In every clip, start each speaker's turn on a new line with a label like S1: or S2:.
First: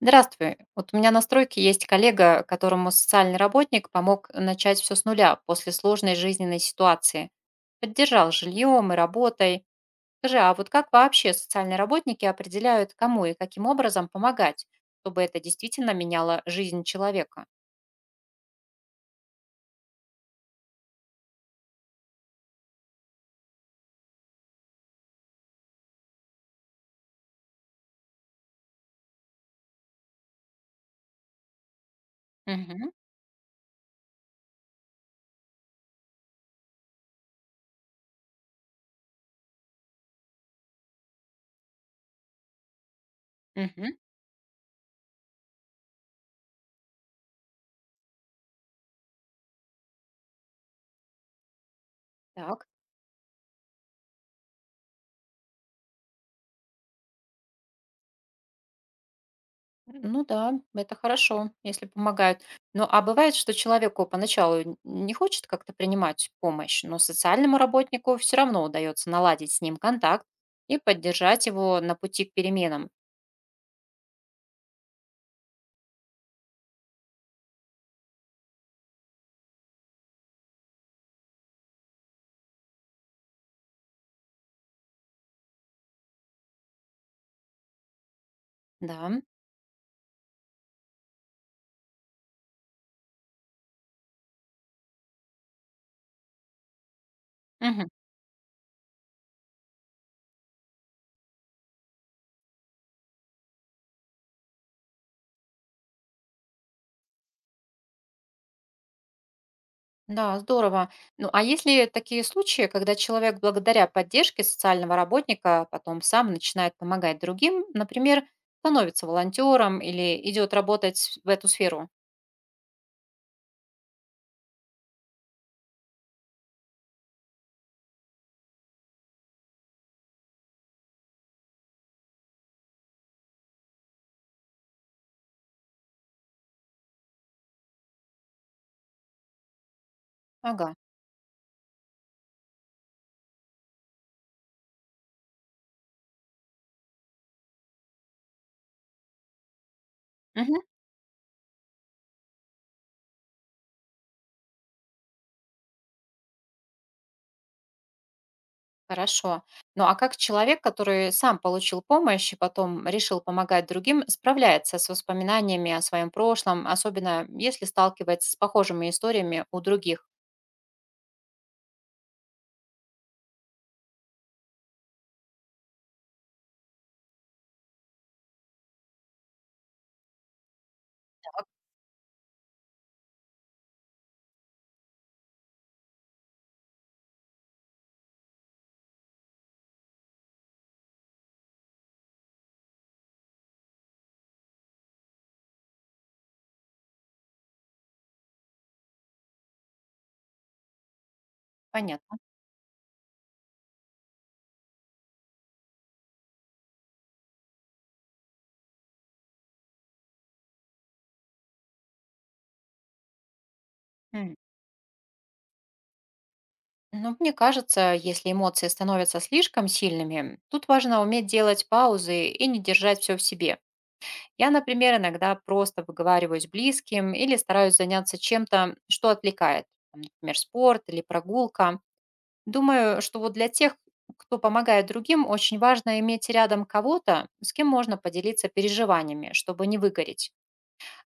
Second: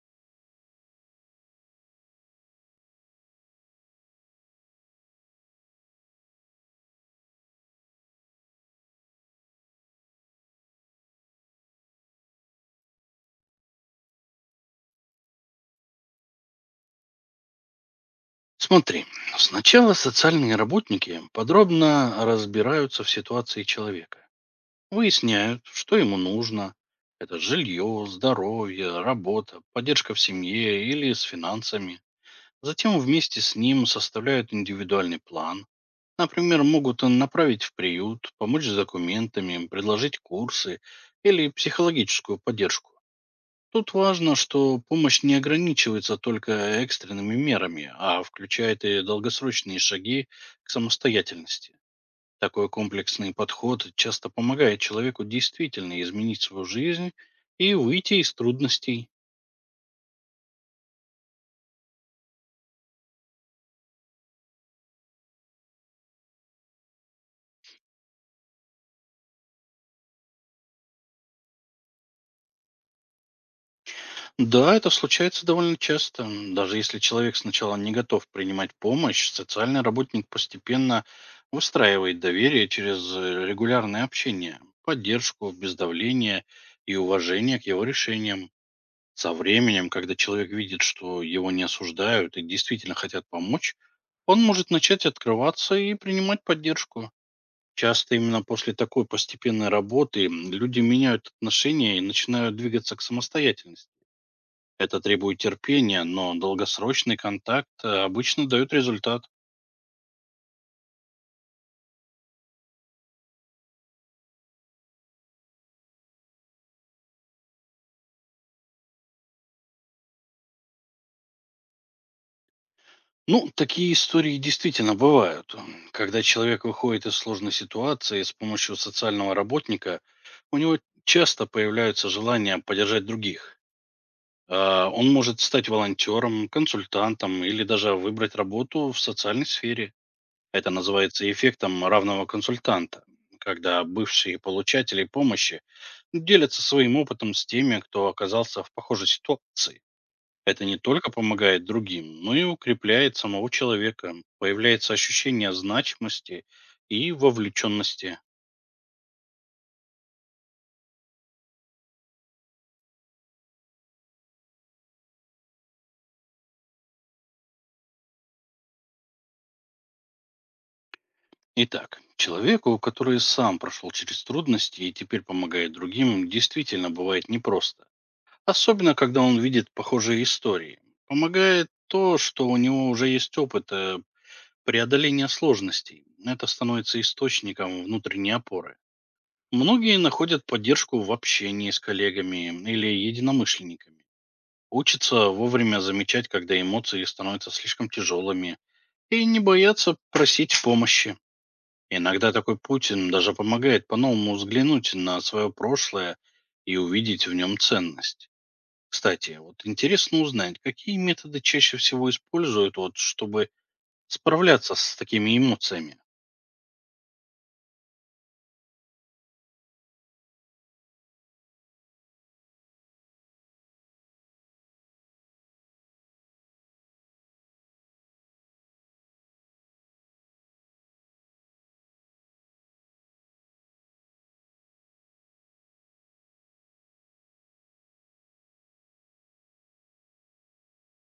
S1: Здравствуй. Вот у меня на стройке есть коллега, которому социальный работник помог начать все с нуля после сложной жизненной ситуации. Поддержал жильем и работой. Скажи, а вот как вообще социальные работники определяют, кому и каким образом помогать, чтобы это действительно меняло жизнь человека?
S2: Смотри, сначала социальные работники подробно разбираются в ситуации человека. Выясняют, что ему нужно. Это жилье, здоровье, работа, поддержка в семье или с финансами.
S1: Угу,
S2: Затем вместе с ним составляют индивидуальный план. Например, могут направить в приют, помочь с документами, предложить курсы или психологическую поддержку.
S1: угу,
S2: Тут важно, что помощь не ограничивается только экстренными мерами, а включает и долгосрочные шаги к самостоятельности.
S1: так.
S2: Такой комплексный подход часто помогает человеку действительно изменить свою жизнь и выйти из трудностей.
S1: Ну да, это хорошо, если помогают. Ну а бывает, что человеку поначалу не хочет как-то принимать помощь, но социальному работнику все равно удается наладить с ним контакт и поддержать его на пути к переменам.
S2: Да, это случается довольно часто. Даже если человек сначала не готов принимать помощь, социальный работник постепенно выстраивает доверие через регулярное общение, поддержку, без давления и уважение к его решениям.
S1: Да.
S2: Со временем, когда человек видит, что его не осуждают и действительно хотят помочь, он может начать открываться и принимать поддержку.
S1: Мгм.
S2: Часто именно после такой постепенной работы люди меняют отношения и начинают двигаться к самостоятельности. Это требует терпения, но долгосрочный контакт обычно дает результат.
S1: Да, здорово. Ну а есть ли такие случаи, когда человек благодаря поддержке социального работника потом сам начинает помогать другим, например, становится волонтером или идет работать в эту сферу?
S2: Ну, такие истории действительно бывают. Когда человек выходит из сложной ситуации с помощью социального работника, у него часто появляются желания поддержать других. Он может стать волонтером, консультантом или даже выбрать работу в социальной сфере. Это
S1: Ага.
S2: называется эффектом равного консультанта, когда бывшие получатели помощи делятся своим опытом с теми, кто оказался в похожей ситуации. Это не только помогает другим, но и укрепляет самого человека. Появляется ощущение значимости и вовлеченности.
S1: Хорошо. Ну а как человек, который сам получил помощь и потом решил помогать другим, справляется с воспоминаниями о своем прошлом, особенно если сталкивается с похожими историями у других?
S2: Итак, человеку, который сам прошел через трудности и теперь помогает другим, действительно бывает непросто. Особенно, когда он видит похожие истории. Помогает то, что у него уже есть опыт преодоления сложностей. Это становится источником внутренней опоры. Многие находят поддержку в общении с коллегами или единомышленниками. Учатся вовремя замечать, когда эмоции становятся слишком тяжелыми, и не боятся просить помощи.
S1: Понятно.
S2: Иногда такой Путин даже помогает по-новому взглянуть на свое прошлое и увидеть в нем ценность. Кстати, вот интересно узнать, какие методы чаще всего используют, вот, чтобы
S1: М.
S2: справляться с такими эмоциями.
S1: Ну, мне кажется, если эмоции становятся слишком сильными, тут важно уметь делать паузы и не держать все в себе. Я, например, иногда просто выговариваюсь близким или стараюсь заняться чем-то, что отвлекает, там, например, спорт или прогулка. Думаю, что вот для тех, кто помогает другим, очень важно иметь рядом кого-то, с кем можно поделиться переживаниями, чтобы не выгореть.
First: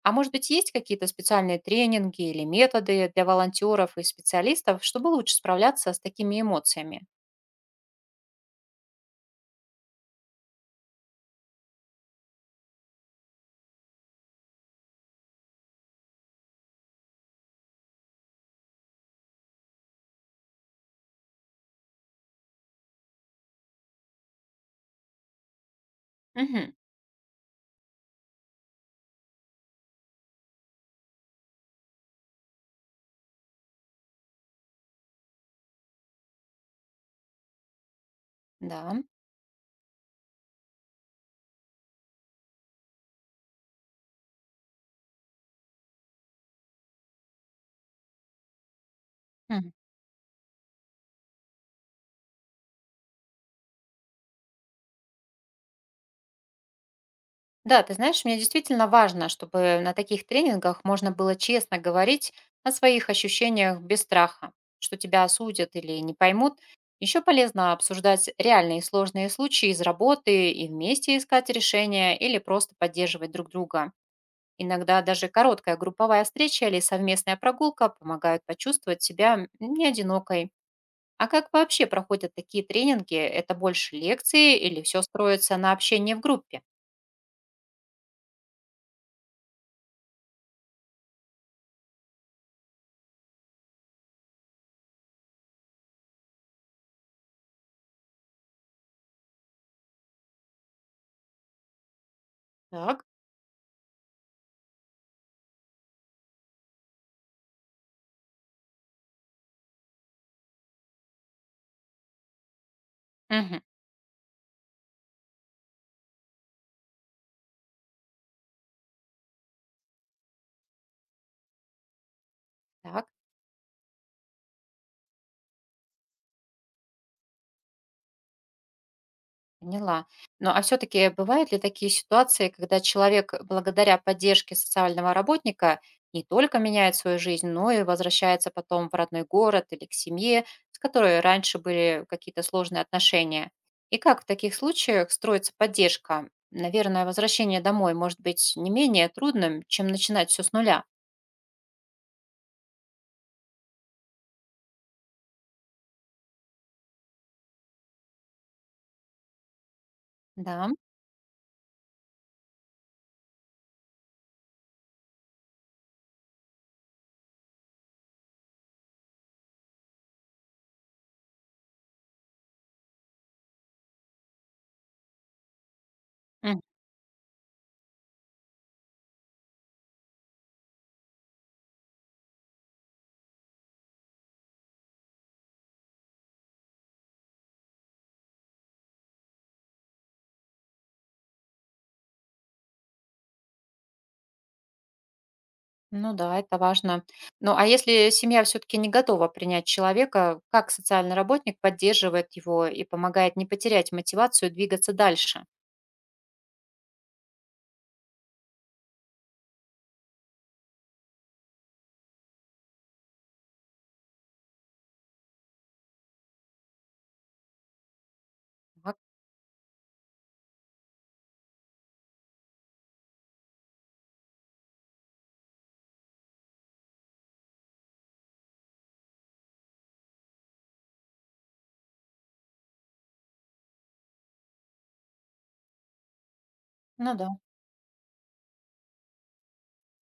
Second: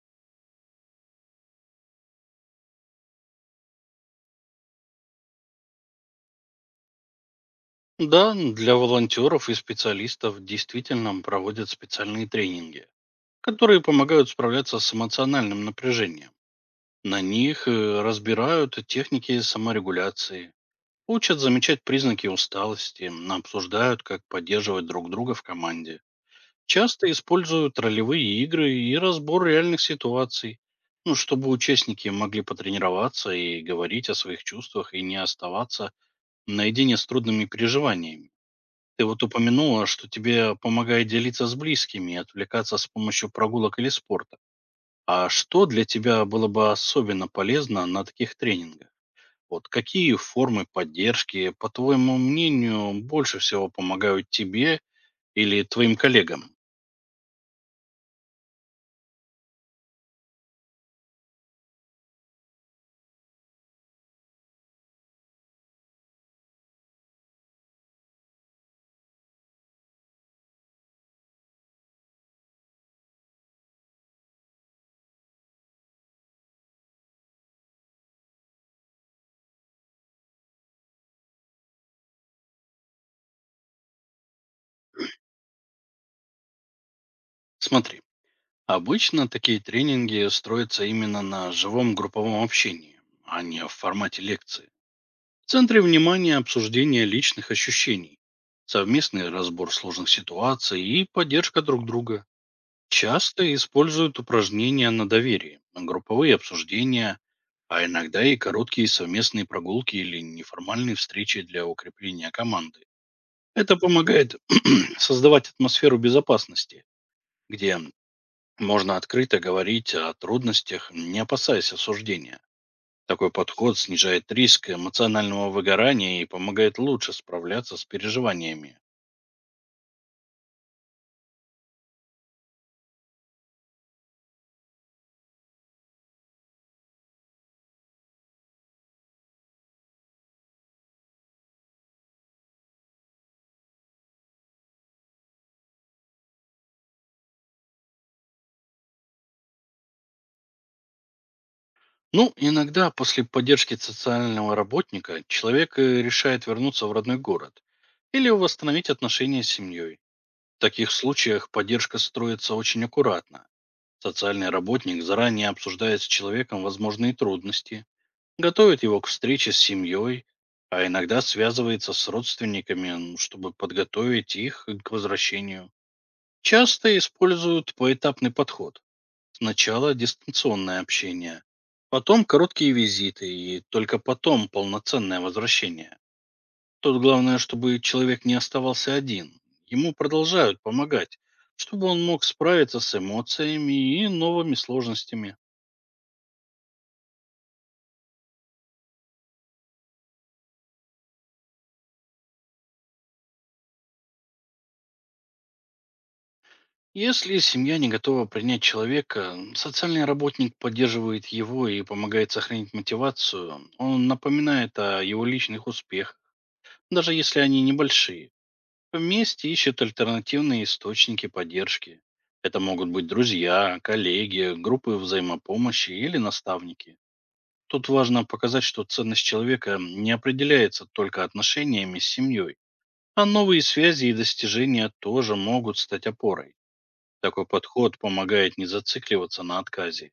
S1: А может быть, есть какие-то специальные тренинги или методы для волонтеров и специалистов, чтобы лучше справляться с такими эмоциями?
S2: Да, для волонтеров и специалистов действительно проводят специальные тренинги, которые помогают справляться с эмоциональным напряжением. На них разбирают техники саморегуляции, учат замечать признаки усталости, обсуждают, как поддерживать друг друга в команде.
S1: Мгм.
S2: Часто используют ролевые игры и разбор реальных ситуаций, ну, чтобы участники могли потренироваться и говорить о своих чувствах и не оставаться наедине с трудными переживаниями.
S1: Да.
S2: Ты вот упомянула, что тебе помогает делиться с близкими и отвлекаться с помощью прогулок или спорта. А что для тебя было бы особенно полезно на таких тренингах? Вот какие формы поддержки, по твоему мнению, больше всего помогают тебе или твоим коллегам?
S1: Да, ты знаешь, мне действительно важно, чтобы на таких тренингах можно было честно говорить о своих ощущениях без страха, что тебя осудят или не поймут. Еще полезно обсуждать реальные сложные случаи из работы и вместе искать решения или просто поддерживать друг друга. Иногда даже короткая групповая встреча или совместная прогулка помогают почувствовать себя не одинокой. А как вообще проходят такие тренинги? Это больше лекции или все строится на общении в группе?
S2: Смотри. Обычно такие тренинги строятся именно на живом групповом общении, а не в формате лекции. В центре внимания обсуждение личных ощущений, совместный разбор сложных ситуаций и поддержка друг друга.
S1: Так.
S2: Часто используют упражнения на доверие, групповые обсуждения, а иногда и короткие совместные прогулки или неформальные встречи для укрепления команды.
S1: Мгм.
S2: Это помогает создавать атмосферу безопасности, где можно открыто говорить о трудностях, не опасаясь осуждения.
S1: Так.
S2: Такой подход снижает риск эмоционального выгорания и помогает лучше справляться с переживаниями.
S1: Поняла. Ну, а все-таки бывают ли такие ситуации, когда человек благодаря поддержке социального работника не только меняет свою жизнь, но и возвращается потом в родной город или к семье, с которой раньше были какие-то сложные отношения? И как в таких случаях строится поддержка? Наверное, возвращение домой может быть не менее трудным, чем начинать все с нуля.
S2: Ну, иногда после поддержки социального работника человек решает вернуться в родной город или восстановить отношения с семьей. В
S1: Да.
S2: таких случаях поддержка строится очень аккуратно. Социальный работник заранее обсуждает с человеком возможные трудности, готовит его к встрече с семьей, а иногда связывается с родственниками, чтобы подготовить их к возвращению. Часто используют поэтапный подход. Сначала дистанционное общение, потом короткие визиты и только потом полноценное возвращение. Тут главное, чтобы человек не оставался один. Ему продолжают помогать, чтобы он мог справиться с эмоциями и новыми сложностями.
S1: Ну да, это важно. Ну, а если семья все-таки не готова принять человека, как социальный работник поддерживает его и помогает не потерять мотивацию двигаться дальше?
S2: Если семья не готова принять человека, социальный работник поддерживает его и помогает сохранить мотивацию. Он напоминает о его личных успехах, даже если они небольшие.
S1: Так.
S2: Вместе ищет альтернативные источники поддержки. Это могут быть друзья, коллеги, группы взаимопомощи или наставники. Тут важно показать, что ценность человека не определяется только отношениями с семьей, а новые связи и достижения тоже могут стать опорой.
S1: Ну да,
S2: Такой подход помогает не зацикливаться на отказе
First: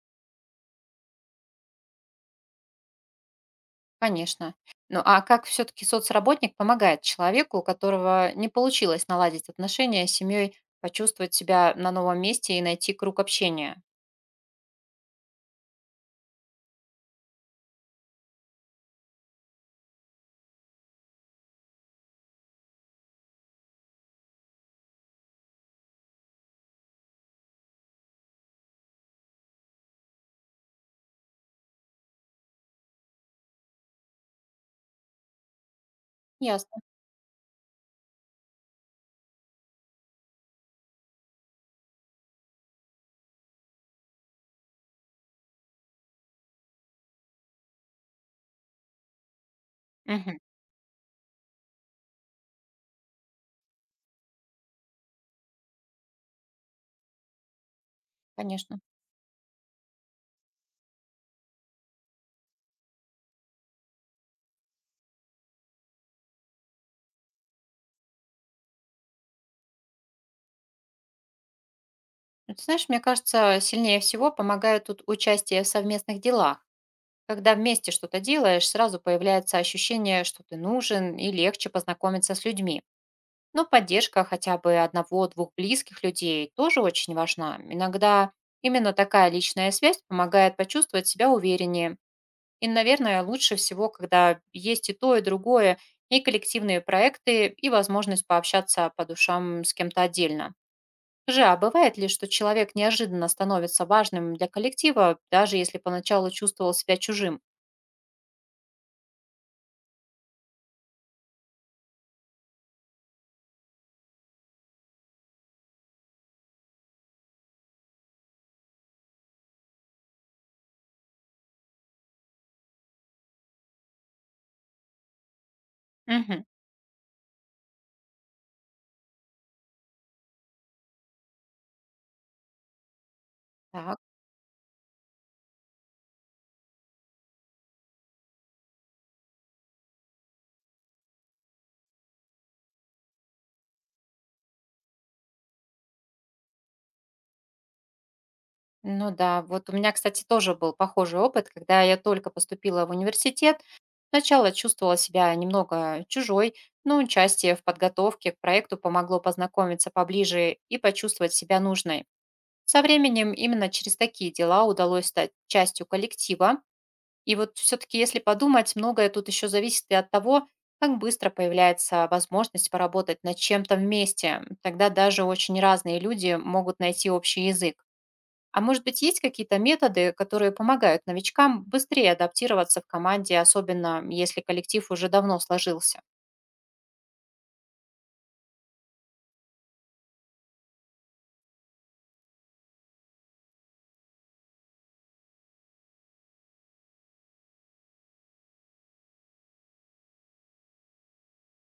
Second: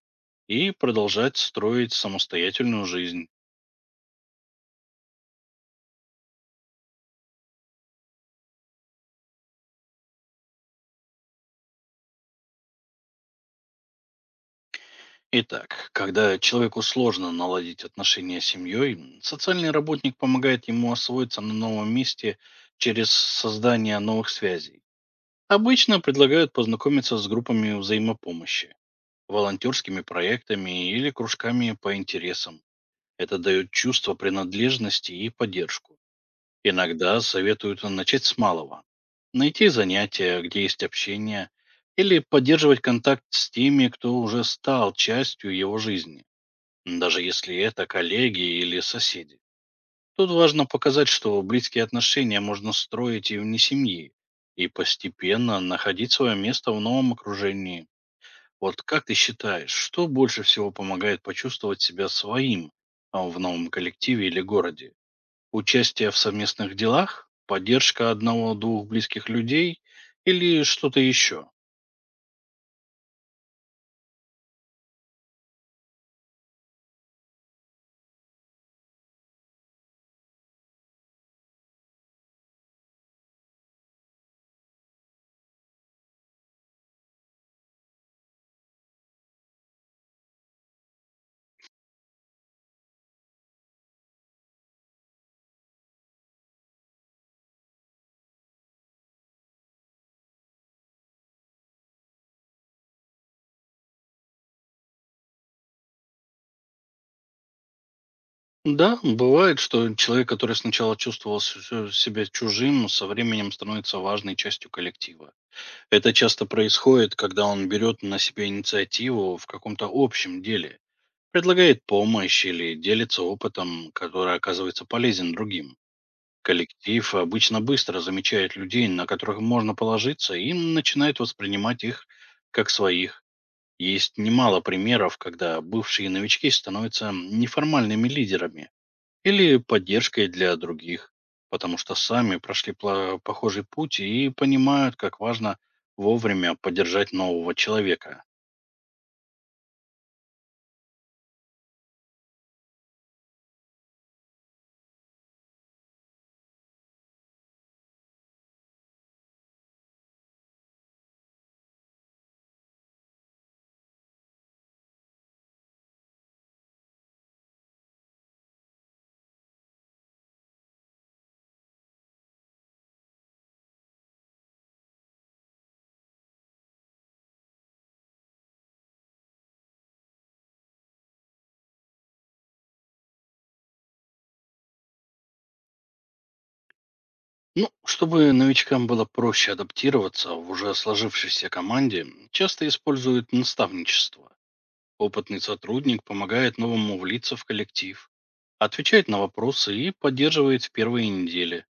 S2: и продолжать строить самостоятельную жизнь.
S1: конечно. Ну а как все-таки соцработник помогает человеку, у которого не получилось наладить отношения с семьей, почувствовать себя на новом месте и найти круг общения?
S2: Итак, когда человеку сложно наладить отношения с семьей, социальный работник помогает ему освоиться на новом месте через создание новых связей. Обычно предлагают познакомиться с группами взаимопомощи, волонтерскими проектами или кружками по интересам. Это дает чувство принадлежности и поддержку.
S1: Ясно.
S2: Иногда советуют начать с малого. Найти занятия, где есть общение, или поддерживать контакт с теми, кто уже стал частью его жизни, даже если это коллеги или соседи. Тут
S1: Мгм,
S2: важно показать, что близкие отношения можно строить и вне семьи, и постепенно находить свое место в новом окружении.
S1: конечно.
S2: Вот как ты считаешь, что больше всего помогает почувствовать себя своим в новом коллективе или городе? Участие в совместных делах, поддержка одного-двух близких людей или что-то еще.
S1: Ну, ты знаешь, мне кажется, сильнее всего помогает тут участие в совместных делах. Когда вместе что-то делаешь, сразу появляется ощущение, что ты нужен и легче познакомиться с людьми. Но поддержка хотя бы одного-двух близких людей тоже очень важна. Иногда именно такая личная связь помогает почувствовать себя увереннее. И, наверное, лучше всего, когда есть и то, и другое, и коллективные проекты, и возможность пообщаться по душам с кем-то отдельно. Же, а бывает ли, что человек неожиданно становится важным для коллектива, даже если поначалу чувствовал себя чужим?
S2: Да, бывает, что человек, который сначала чувствовал себя чужим, со временем становится важной частью коллектива. Это часто происходит, когда он берет на себя инициативу в каком-то общем деле, предлагает помощь или делится опытом, который оказывается полезен другим.
S1: Угу.
S2: Коллектив обычно быстро замечает людей, на которых можно положиться, и начинает воспринимать их как своих.
S1: Так.
S2: Есть немало примеров, когда бывшие новички становятся неформальными лидерами или поддержкой для других, потому что сами прошли похожий путь и понимают, как важно вовремя поддержать нового человека.
S1: Ну да, вот у меня, кстати, тоже был похожий опыт, когда я только поступила в университет. Сначала чувствовала себя немного чужой, но участие в подготовке к проекту помогло познакомиться поближе и почувствовать себя нужной. Со временем именно через такие дела удалось стать частью коллектива. И вот все-таки, если подумать, многое тут еще зависит и от того, как быстро появляется возможность поработать над чем-то вместе. Тогда даже очень разные люди могут найти общий язык. А может быть, есть какие-то методы, которые помогают новичкам быстрее адаптироваться в команде, особенно если коллектив уже давно сложился?
S2: Ну, чтобы новичкам было проще адаптироваться в уже сложившейся команде, часто используют наставничество. Опытный сотрудник помогает новому влиться в коллектив, отвечает на вопросы и поддерживает в первые недели.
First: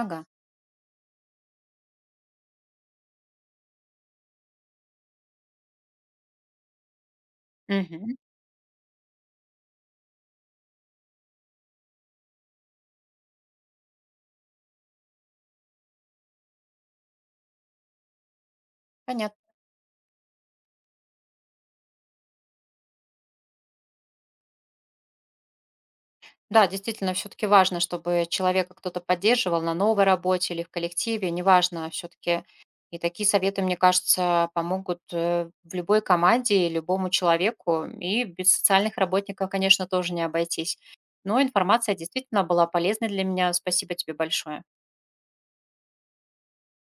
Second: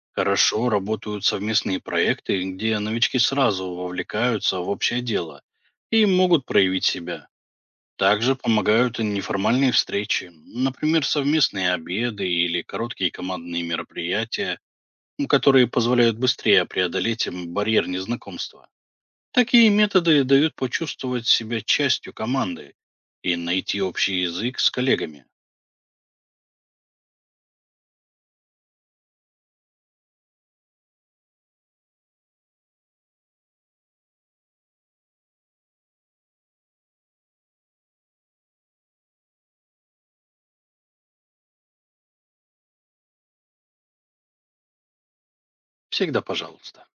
S1: Ага.
S2: Хорошо работают совместные проекты, где новички сразу вовлекаются в общее дело и могут проявить себя.
S1: Мгм.
S2: Также помогают и неформальные встречи, например, совместные обеды или короткие командные мероприятия, которые позволяют быстрее преодолеть барьер незнакомства.
S1: Понятно.
S2: Такие методы дают почувствовать себя частью команды и найти общий язык с коллегами.
S1: Да, действительно, все-таки важно, чтобы человека кто-то поддерживал на новой работе или в коллективе, неважно, все-таки. И такие советы, мне кажется, помогут в любой команде и любому человеку. И без социальных работников, конечно, тоже не обойтись. Но информация действительно была полезной для меня. Спасибо тебе большое.
S2: Всегда пожалуйста.